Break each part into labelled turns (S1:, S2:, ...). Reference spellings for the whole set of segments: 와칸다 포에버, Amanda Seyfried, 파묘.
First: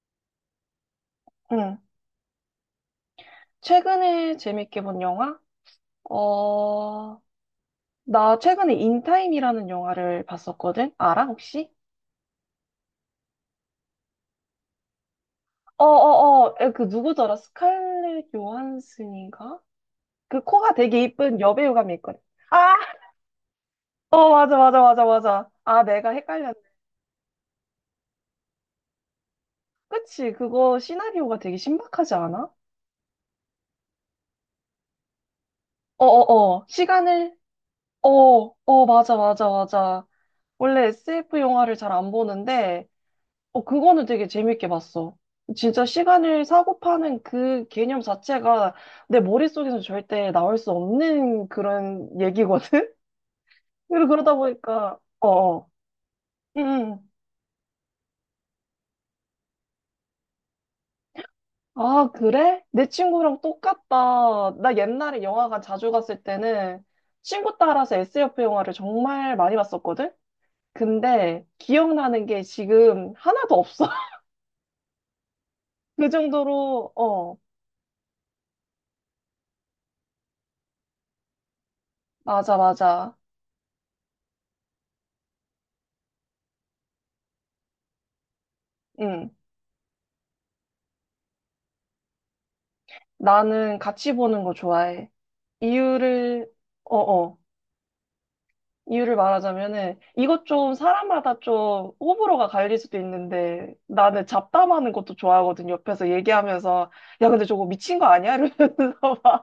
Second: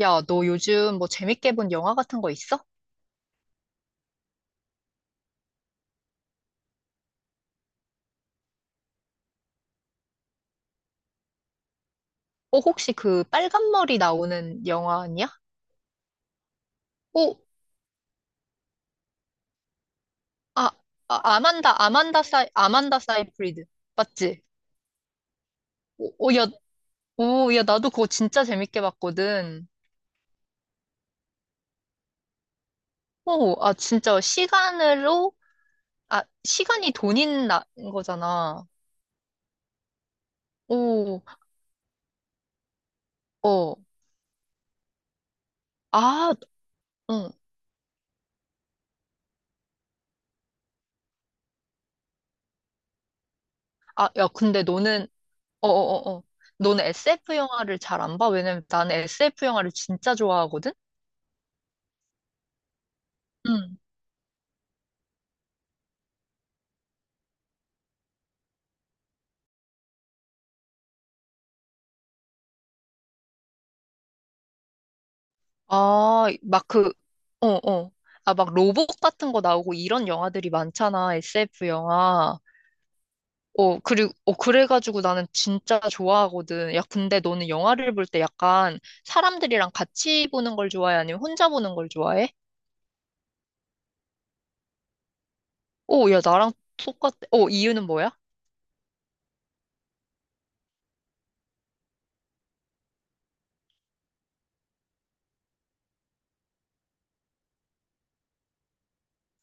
S1: 야, 너 요즘 뭐 재밌게 본
S2: 응.
S1: 영화 같은 거 있어?
S2: 최근에 재밌게 본 영화? 어, 나 최근에 인타임이라는 영화를 봤었거든? 알아, 혹시?
S1: 어, 혹시 그 빨간 머리 나오는 영화 아니야?
S2: 어 어 어, 그 누구더라?
S1: 어,
S2: 스칼렛 요한슨인가? 그
S1: 아,
S2: 코가 되게 이쁜 여배우감이 있거든. 아!
S1: 아만다 사이프리드.
S2: 어,
S1: 맞지?
S2: 맞아, 맞아, 맞아, 맞아. 아, 내가
S1: 오, 야,
S2: 헷갈렸네.
S1: 오, 야, 나도 그거 진짜 재밌게 봤거든.
S2: 그치, 그거 시나리오가 되게 신박하지 않아?
S1: 오, 아, 진짜 시간으로,
S2: 어
S1: 아,
S2: 어 어,
S1: 시간이
S2: 시간을,
S1: 돈인
S2: 어,
S1: 거잖아.
S2: 어, 맞아, 맞아, 맞아. 원래
S1: 오,
S2: SF 영화를 잘 안 보는데,
S1: 어,
S2: 그거는 되게 재밌게 봤어. 진짜
S1: 아,
S2: 시간을 사고 파는
S1: 응.
S2: 그 개념 자체가 내 머릿속에서 절대 나올 수 없는 그런 얘기거든? 그리고
S1: 아, 야,
S2: 그러다
S1: 근데
S2: 보니까,
S1: 너는,
S2: 어, 어.
S1: 어, 어, 어, 어.
S2: 응,
S1: 너는
S2: 응.
S1: SF 영화를 잘 안 봐? 왜냐면 나는 SF 영화를 진짜 좋아하거든?
S2: 아, 그래? 내 친구랑
S1: 응.
S2: 똑같다. 나 옛날에 영화관 자주 갔을 때는 친구 따라서 SF 영화를 정말 많이 봤었거든? 근데 기억나는 게 지금 하나도 없어. 그
S1: 아, 막
S2: 정도로,
S1: 그, 어, 어. 아, 막 로봇 같은 거 나오고 이런 영화들이 많잖아, SF 영화.
S2: 맞아, 맞아.
S1: 어, 그리고, 어, 그래가지고 나는 진짜 좋아하거든. 야, 근데 너는 영화를 볼 때 약간
S2: 응.
S1: 사람들이랑 같이 보는 걸 좋아해? 아니면 혼자 보는 걸 좋아해?
S2: 나는 같이 보는 거 좋아해.
S1: 어, 야,
S2: 이유를,
S1: 나랑 똑같,
S2: 어어,
S1: 어, 이유는 뭐야?
S2: 이유를 말하자면은, 이것 좀 사람마다 좀 호불호가 갈릴 수도 있는데, 나는 잡담하는 것도 좋아하거든. 옆에서 얘기하면서, 야, 근데 저거 미친 거 아니야? 이러면서 막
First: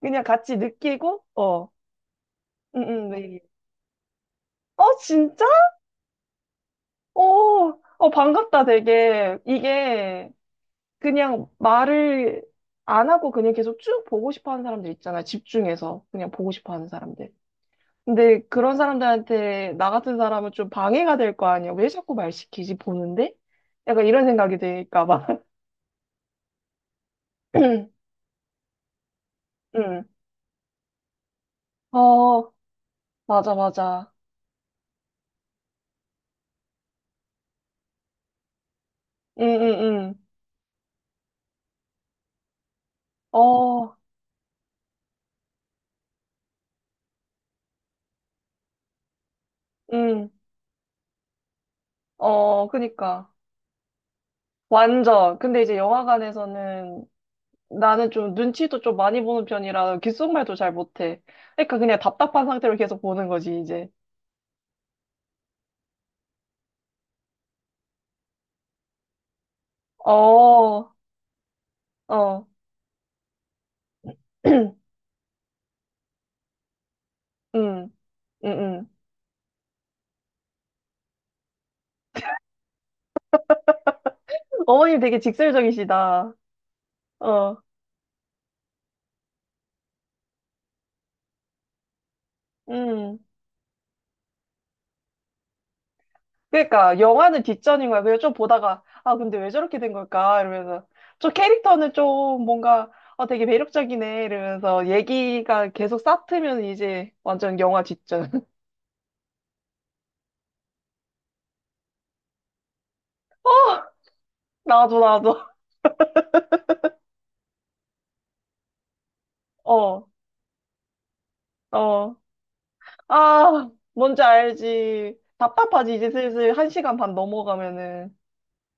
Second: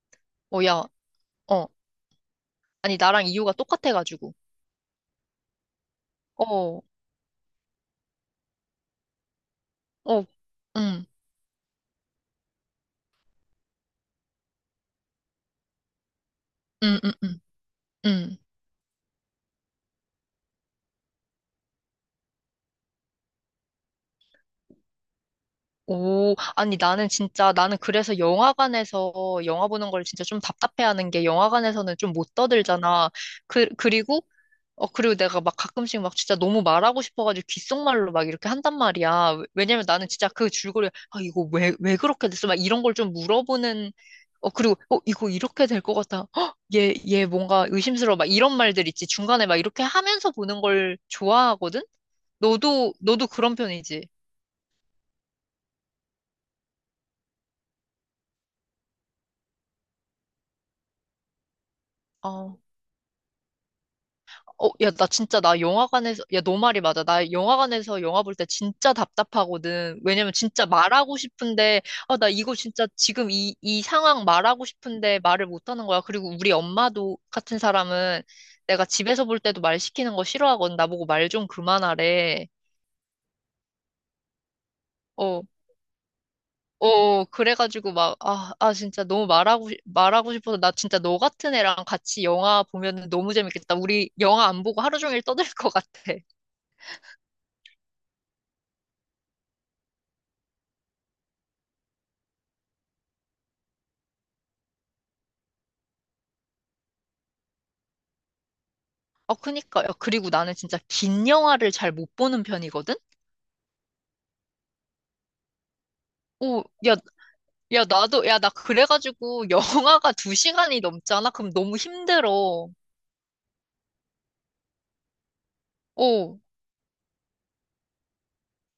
S2: 그냥 같이
S1: 어, 야,
S2: 느끼고,
S1: 어.
S2: 어, 응,
S1: 아니,
S2: 응,
S1: 나랑
S2: 네.
S1: 이유가 똑같아가지고.
S2: 어, 진짜?
S1: 어,
S2: 어, 어, 반갑다, 되게.
S1: 어,
S2: 이게,
S1: 음,
S2: 그냥 말을 안 하고 그냥 계속 쭉 보고 싶어 하는 사람들 있잖아. 집중해서. 그냥 보고 싶어 하는
S1: 음, 음,
S2: 사람들.
S1: 음, 음.
S2: 근데 그런 사람들한테 나 같은 사람은 좀 방해가 될 거 아니야. 왜 자꾸 말 시키지 보는데? 약간 이런 생각이 드니까 봐.
S1: 오, 아니 나는 진짜 나는 그래서 영화관에서 영화 보는
S2: 응.
S1: 걸 진짜 좀 답답해하는 게 영화관에서는 좀 못
S2: 어,
S1: 떠들잖아.
S2: 맞아,
S1: 그
S2: 맞아.
S1: 그리고 어 그리고 내가 막 가끔씩 막 진짜 너무 말하고 싶어가지고 귓속말로 막 이렇게 한단 말이야.
S2: 응,
S1: 왜냐면 나는
S2: 응,
S1: 진짜 그 줄거리 아 이거 왜 그렇게 됐어? 막 이런 걸 좀
S2: 응.
S1: 물어보는
S2: 어,
S1: 어 그리고 어 이거 이렇게 될 것 같아. 헉, 얘얘 뭔가 의심스러워. 막 이런 말들 있지. 중간에 막 이렇게
S2: 응.
S1: 하면서 보는 걸 좋아하거든.
S2: 어,
S1: 너도
S2: 그니까.
S1: 그런 편이지.
S2: 완전. 근데 이제 영화관에서는 나는 좀 눈치도 좀 많이 보는 편이라 귓속말도 잘 못해. 그러니까 그냥 답답한
S1: 아.
S2: 상태로 계속 보는 거지, 이제.
S1: 어, 야, 나 영화관에서, 야, 너 말이 맞아. 나 영화관에서 영화 볼 때 진짜 답답하거든.
S2: 어,
S1: 왜냐면 진짜
S2: 어.
S1: 말하고 싶은데, 아, 나 이거 진짜 지금 이 상황 말하고
S2: 응,
S1: 싶은데 말을 못 하는 거야. 그리고 우리 엄마도 같은
S2: 응,
S1: 사람은 내가
S2: 응.
S1: 집에서 볼 때도 말 시키는 거 싫어하거든. 나보고 말 좀 그만하래.
S2: 어머님 되게
S1: 어,
S2: 직설적이시다.
S1: 어,
S2: 어.
S1: 그래가지고 막, 아, 아, 진짜 너무 말하고, 말하고 싶어서 나 진짜 너 같은 애랑 같이 영화 보면
S2: 음.
S1: 너무 재밌겠다. 우리 영화 안 보고 하루 종일 떠들 것 같아.
S2: 그러니까 영화는 뒷전인 거야. 그래서 좀 보다가 아 근데 왜 저렇게 된 걸까 이러면서 저 캐릭터는 좀 뭔가 되게 매력적이네 이러면서 얘기가 계속 쌓트면 이제 완전 영화 뒷전.
S1: 어, 그니까. 요 그리고 나는 진짜 긴 영화를 잘 못 보는 편이거든?
S2: 나도 나도
S1: 오, 야, 야, 나도, 야, 나 그래가지고
S2: 어
S1: 영화가 두 시간이 넘잖아? 그럼 너무
S2: 어.
S1: 힘들어.
S2: 아 뭔지 알지. 답답하지 이제
S1: 오,
S2: 슬슬 1시간 반 넘어가면은.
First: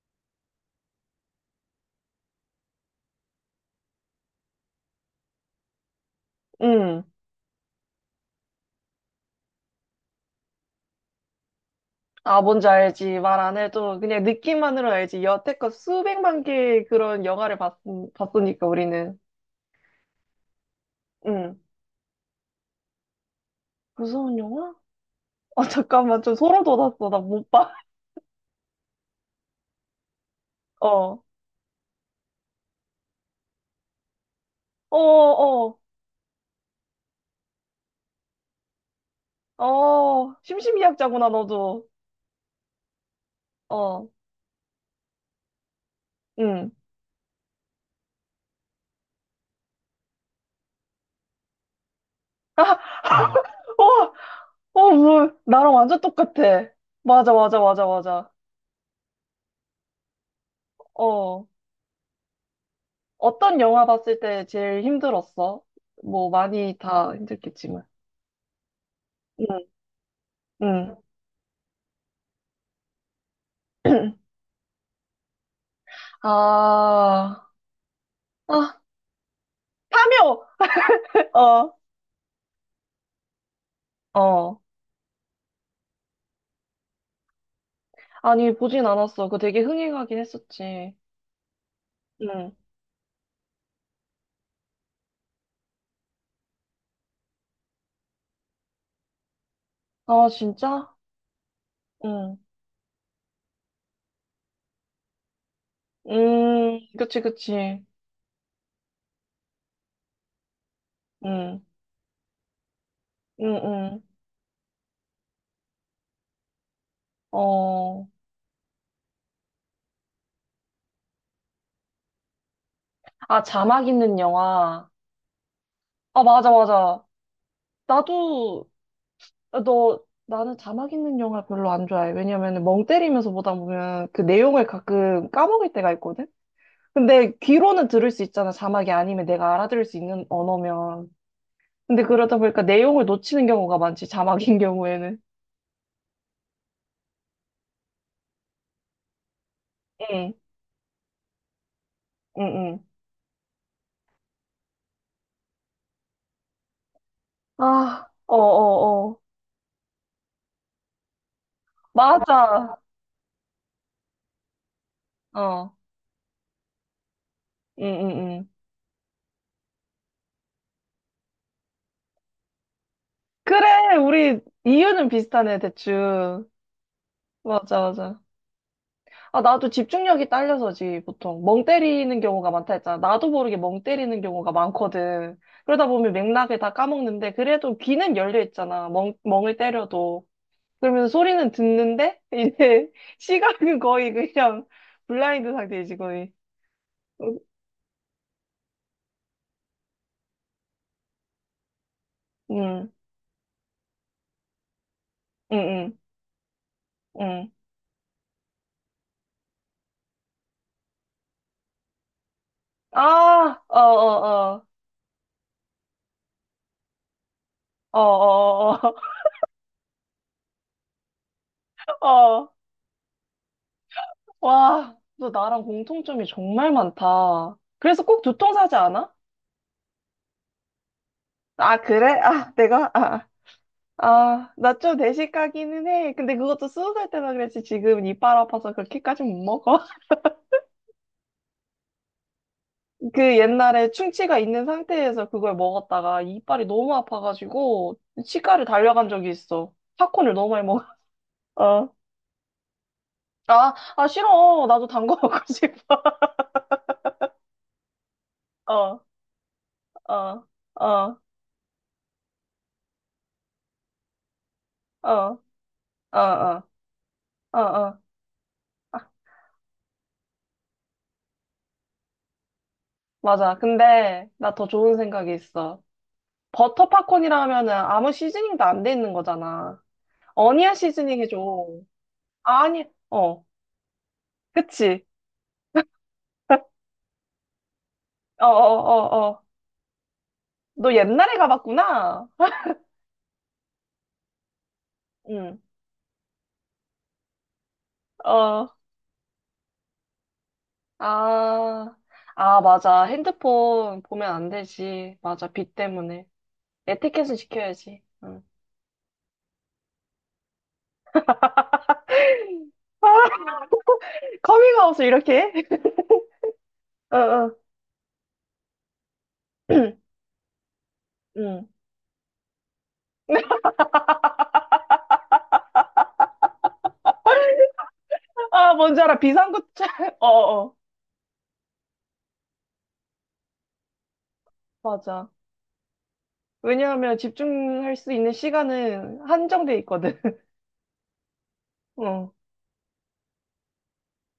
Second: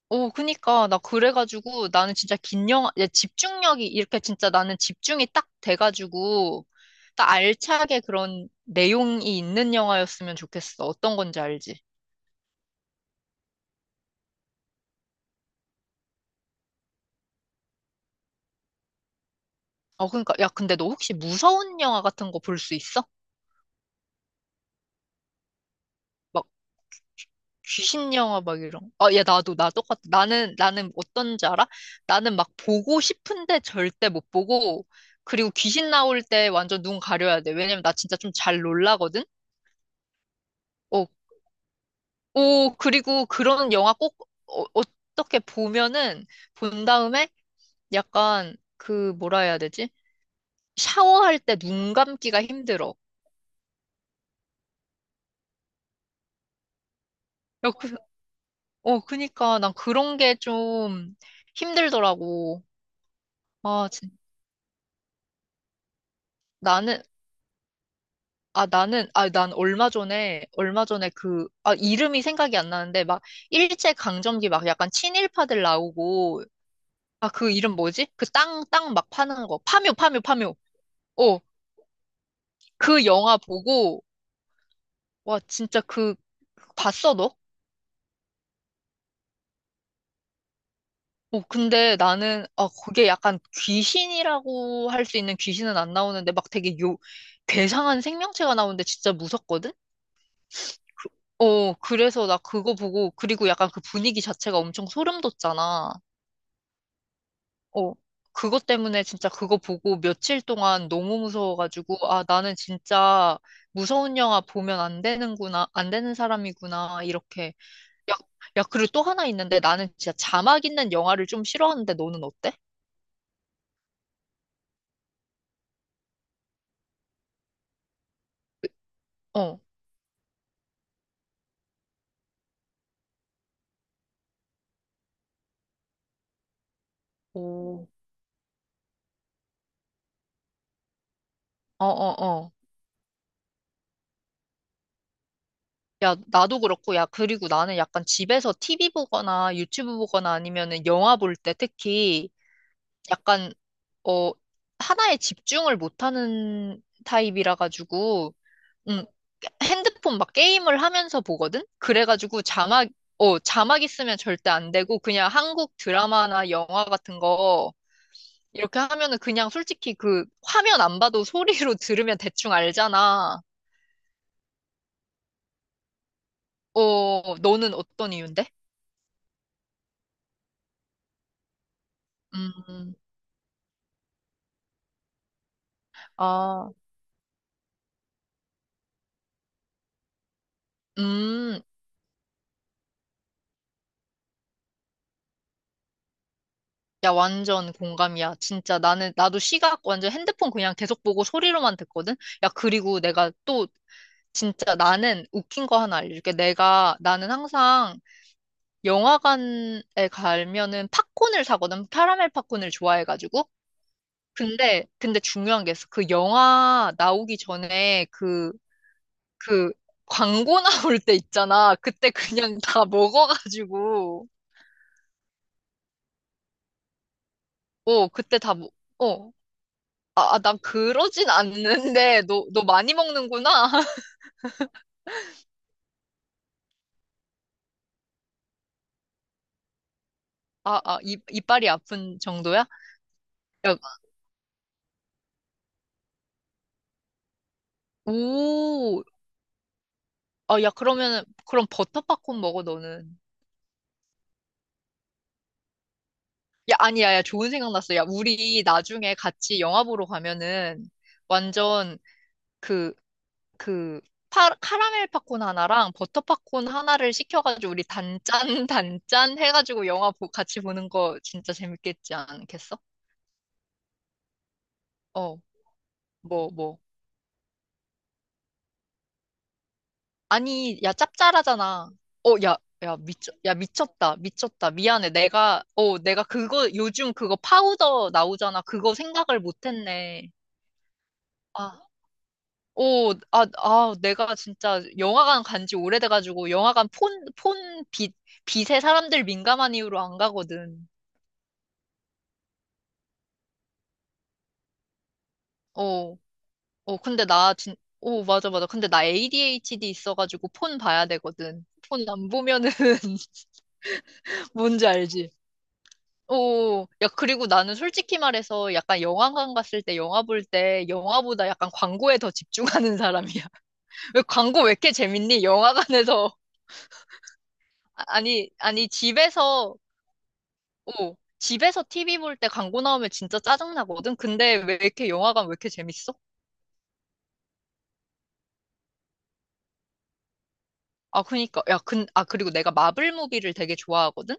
S1: 오, 그니까. 나 그래가지고 나는 진짜 긴 영화, 야, 집중력이 이렇게 진짜 나는 집중이 딱 돼가지고,
S2: 음.
S1: 딱 알차게 그런 내용이 있는 영화였으면 좋겠어. 어떤 건지 알지?
S2: 아 뭔지 알지. 말 안 해도 그냥 느낌만으로 알지. 여태껏 수백만 개의 그런 영화를 봤으니까 우리는.
S1: 어, 그니까. 야, 근데 너 혹시
S2: 음.
S1: 무서운 영화 같은 거 볼 수 있어?
S2: 무서운 영화? 아, 잠깐만, 좀
S1: 막
S2: 소름 돋았어. 나 못 봐.
S1: 귀신 영화 막 이런. 아, 야, 나도, 나 똑같아. 나는, 나는
S2: 어,
S1: 어떤지 알아? 나는 막 보고 싶은데 절대 못 보고,
S2: 어,
S1: 그리고
S2: 어,
S1: 귀신 나올 때 완전 눈 가려야 돼. 왜냐면 나 진짜 좀 잘 놀라거든?
S2: 어,
S1: 어,
S2: 심심이약자구나, 너도.
S1: 오, 그리고 그런 영화
S2: 어,
S1: 꼭, 어, 어떻게 보면은,
S2: 응.
S1: 본 다음에 약간, 그, 뭐라 해야 되지? 샤워할 때 눈 감기가
S2: 아,
S1: 힘들어.
S2: 아, 어, 어, 뭐, 나랑 완전 똑같아. 맞아, 맞아,
S1: 야,
S2: 맞아,
S1: 그,
S2: 맞아.
S1: 어, 그니까 난 그런 게 좀
S2: 어,
S1: 힘들더라고.
S2: 어떤 영화
S1: 아, 진,
S2: 봤을 때 제일 힘들었어? 뭐, 많이
S1: 나는,
S2: 다 힘들겠지만.
S1: 아,
S2: 응,
S1: 난 얼마 전에, 얼마
S2: 응.
S1: 전에 그, 아, 이름이 생각이 안 나는데, 막, 일제강점기 막 약간 친일파들 나오고, 아,
S2: 아,
S1: 그 이름 뭐지? 그 땅,
S2: 아,
S1: 땅 막 파는 거. 파묘, 파묘,
S2: 파묘!
S1: 파묘. 어,
S2: 어,
S1: 그 영화 보고,
S2: 어.
S1: 와, 진짜 그, 봤어, 너?
S2: 아니, 보진 않았어. 그거 되게 흥행하긴 했었지.
S1: 어, 근데
S2: 응
S1: 나는, 아, 그게 약간 귀신이라고 할 수 있는 귀신은 안 나오는데, 막 되게 요, 괴상한 생명체가 나오는데 진짜 무섭거든?
S2: 아, 진짜?
S1: 어, 그래서
S2: 응.
S1: 나 그거 보고, 그리고 약간 그 분위기 자체가 엄청 소름 돋잖아.
S2: 그치, 그치.
S1: 어, 그것 때문에 진짜 그거 보고 며칠 동안 너무
S2: 응,
S1: 무서워가지고, 아, 나는 진짜
S2: 응, 응.
S1: 무서운 영화 보면 안 되는구나, 안 되는 사람이구나, 이렇게.
S2: 어.
S1: 야, 야, 그리고 또 하나 있는데 나는 진짜 자막 있는 영화를 좀 싫어하는데 너는 어때?
S2: 아, 자막 있는 영화. 아, 맞아, 맞아. 나도,
S1: 어,
S2: 너, 나는 자막 있는 영화 별로 안 좋아해. 왜냐면 멍 때리면서 보다 보면 그 내용을 가끔 까먹을 때가 있거든? 근데 귀로는
S1: 오,
S2: 들을 수 있잖아. 자막이 아니면 내가 알아들을 수 있는 언어면.
S1: 어,
S2: 근데
S1: 어,
S2: 그러다
S1: 어.
S2: 보니까 내용을 놓치는 경우가 많지, 자막인 경우에는.
S1: 야, 나도 그렇고, 야, 그리고 나는 약간 집에서 TV 보거나 유튜브
S2: 응,
S1: 보거나 아니면은 영화 볼 때 특히
S2: 응, 응.
S1: 약간, 어, 하나에 집중을 못하는 타입이라
S2: 아,
S1: 가지고, 음,
S2: 어어어.
S1: 핸드폰 막 게임을 하면서 보거든? 그래가지고
S2: 맞아.
S1: 자막, 어, 자막 있으면 절대 안 되고 그냥 한국
S2: 어.
S1: 드라마나 영화 같은 거
S2: 응, 응, 응.
S1: 이렇게 하면은 그냥 솔직히 그 화면 안 봐도 소리로 들으면 대충 알잖아.
S2: 그래, 우리 이유는 비슷하네, 대충.
S1: 어, 너는
S2: 맞아,
S1: 어떤
S2: 맞아.
S1: 이유인데?
S2: 아, 나도 집중력이 딸려서지, 보통. 멍 때리는 경우가 많다
S1: 음,
S2: 했잖아. 나도 모르게 멍 때리는 경우가 많거든. 그러다 보면 맥락을
S1: 아,
S2: 다 까먹는데, 그래도 귀는 열려 있잖아. 멍을 때려도. 그러면 소리는
S1: 음.
S2: 듣는데, 이제 시각은 거의 그냥 블라인드 상태이지, 거의.
S1: 야,
S2: 응,
S1: 완전 공감이야. 진짜 나는, 나도 시각 완전 핸드폰 그냥 계속 보고 소리로만 듣거든? 야,
S2: 응,
S1: 그리고 내가 또 진짜 나는 웃긴 거 하나
S2: 응,
S1: 알려줄게. 내가, 나는
S2: 응.
S1: 항상 영화관에 가면은 팝콘을 사거든. 카라멜 팝콘을 좋아해가지고.
S2: 아, 어, 어, 어.
S1: 근데 중요한 게 있어. 그 영화 나오기
S2: 어,
S1: 전에 그,
S2: 어, 어,
S1: 그 광고 나올 때 있잖아.
S2: 어.
S1: 그때
S2: 어.
S1: 그냥 다 먹어가지고.
S2: 와, 너 나랑 공통점이 정말 많다. 그래서
S1: 어,
S2: 꼭
S1: 그때 다, 먹-
S2: 두통사지 않아?
S1: 어. 아, 아, 난 그러진
S2: 아, 그래?
S1: 않는데, 너,
S2: 아,
S1: 너
S2: 내가?
S1: 많이
S2: 아,
S1: 먹는구나.
S2: 아, 나 좀 내식 가기는 해. 근데 그것도 20살 때나 그랬지. 지금 이빨 아파서 그렇게까지 못 먹어.
S1: 아, 아, 입, 이빨이 아픈 정도야?
S2: 그
S1: 야,
S2: 옛날에 충치가 있는 상태에서 그걸 먹었다가 이빨이 너무 아파가지고 치과를
S1: 오,
S2: 달려간 적이 있어. 팝콘을 너무
S1: 아,
S2: 많이
S1: 야,
S2: 먹어.
S1: 그러면은, 그럼
S2: 어.
S1: 버터 팝콘 먹어, 너는.
S2: 아, 아, 싫어. 나도 단 거 먹고 싶어.
S1: 야, 아니야, 야, 좋은 생각 났어. 야, 우리
S2: 어,
S1: 나중에 같이 영화 보러
S2: 어,
S1: 가면은
S2: 어,
S1: 완전 그, 그, 파, 카라멜
S2: 어,
S1: 팝콘 하나랑
S2: 어,
S1: 버터
S2: 어,
S1: 팝콘 하나를
S2: 어,
S1: 시켜가지고 우리
S2: 어.
S1: 단짠,
S2: 어,
S1: 단짠 해가지고 영화 보, 같이 보는 거 진짜 재밌겠지 않겠어?
S2: 맞아. 근데 나 더 좋은 생각이
S1: 어,
S2: 있어.
S1: 뭐?
S2: 버터 팝콘이라 하면은 아무 시즈닝도 안 돼 있는 거잖아. 어니언
S1: 아니, 야,
S2: 시즈닝 해줘.
S1: 짭짤하잖아. 어, 야,
S2: 아니,
S1: 야, 미쳐,
S2: 어,
S1: 야, 미쳤다, 미쳤다.
S2: 그치.
S1: 미안해. 내가, 어, 내가 그거, 요즘 그거 파우더
S2: 어, 어,
S1: 나오잖아. 그거
S2: 어,
S1: 생각을
S2: 어.
S1: 못했네.
S2: 너 옛날에
S1: 아.
S2: 가봤구나.
S1: 오, 아, 아, 내가 진짜 영화관
S2: 응,
S1: 간지 오래돼가지고 영화관 폰,
S2: 어,
S1: 빛에 사람들 민감한 이유로 안 가거든.
S2: 아, 아, 맞아. 핸드폰 보면 안 되지. 맞아. 빛
S1: 어,
S2: 때문에.
S1: 어, 근데
S2: 에티켓은
S1: 나 진,
S2: 지켜야지.
S1: 오,
S2: 응.
S1: 맞아, 맞아. 근데 나 ADHD 있어가지고 폰 봐야 되거든. 폰 안 보면은 뭔지
S2: 커밍아웃을
S1: 알지?
S2: 이렇게 해?
S1: 오, 야,
S2: 어,
S1: 그리고
S2: 어.
S1: 나는 솔직히 말해서 약간 영화관 갔을 때 영화 볼 때 영화보다
S2: 응.
S1: 약간 광고에 더 집중하는 사람이야. 왜 광고 왜 이렇게 재밌니? 영화관에서. 아- 아니,
S2: 아,
S1: 아니,
S2: 뭔지 알아.
S1: 집에서
S2: 비상구차. 어, 어.
S1: 어, 집에서 TV 볼 때 광고 나오면 진짜 짜증나거든? 근데
S2: 맞아.
S1: 왜 이렇게 재밌어?
S2: 왜냐하면 집중할 수 있는 시간은 한정돼 있거든.
S1: 아, 그니까. 야, 근, 아,
S2: 어.
S1: 그리고 내가 마블 무비를 되게 좋아하거든?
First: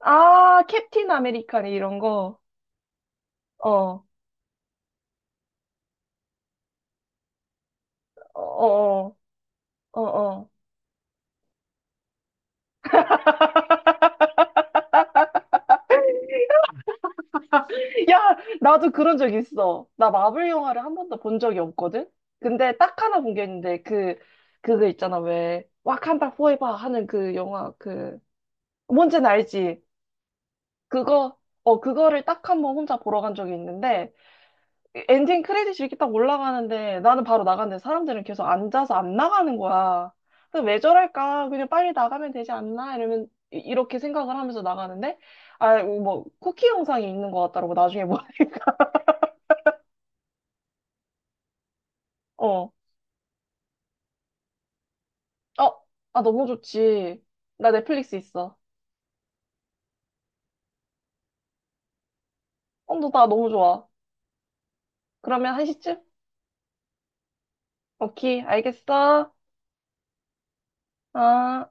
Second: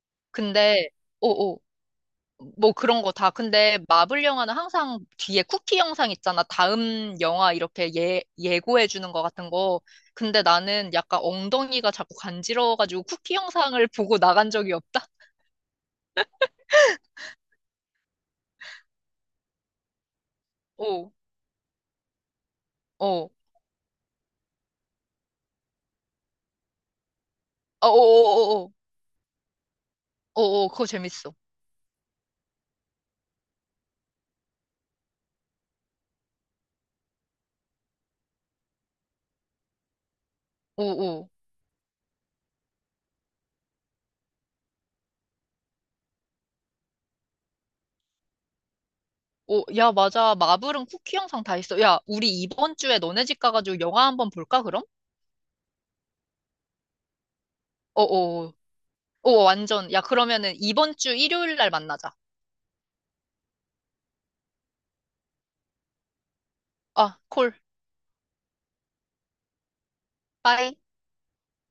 S2: 아,
S1: 근데,
S2: 캡틴
S1: 어, 어,
S2: 아메리칸 이런 거.
S1: 뭐 그런 거 다. 근데
S2: 어.
S1: 마블 영화는 항상 뒤에 쿠키 영상 있잖아. 다음 영화 이렇게 예,
S2: 어,
S1: 예고해 주는
S2: 어,
S1: 거 같은 거.
S2: 어,
S1: 근데
S2: 어.
S1: 나는 약간 엉덩이가 자꾸 간지러워가지고 쿠키 영상을 보고 나간 적이 없다?
S2: 야, 나도 그런 적 있어. 나 마블 영화를 한
S1: 어,
S2: 번도 본 적이 없거든? 근데 딱
S1: 어,
S2: 하나
S1: 어,
S2: 본 게 있는데, 그, 그거 있잖아, 왜. 와칸다 포에버 하는 그 영화,
S1: 어, 어,
S2: 그,
S1: 어, 어,
S2: 뭔지는 알지?
S1: 어, 어, 그거 재밌어.
S2: 그거, 그거를 딱 한번 혼자 보러 간 적이 있는데, 엔딩 크레딧이 이렇게 딱 올라가는데 나는 바로 나갔는데 사람들은 계속 앉아서 안 나가는 거야. 그래서 왜
S1: 어, 어.
S2: 저럴까? 그냥 빨리 나가면 되지 않나? 이러면 이렇게 생각을 하면서 나가는데 아, 뭐 쿠키 영상이 있는 것 같더라고 나중에 보니까.
S1: 오, 야, 맞아. 마블은 쿠키 영상 다 있어. 야, 우리
S2: 어.
S1: 이번 주에 너네 집 가가지고 영화 한번 볼까, 그럼?
S2: 어. 아 너무 좋지. 나
S1: 어어.
S2: 넷플릭스
S1: 어,
S2: 있어.
S1: 어, 어, 완전. 야, 그러면은 이번 주 일요일 날 만나자.
S2: 어, 너 나 너무 좋아. 그러면 1시쯤?
S1: 아, 콜.
S2: 오케이. 알겠어.
S1: 빠이.
S2: 아.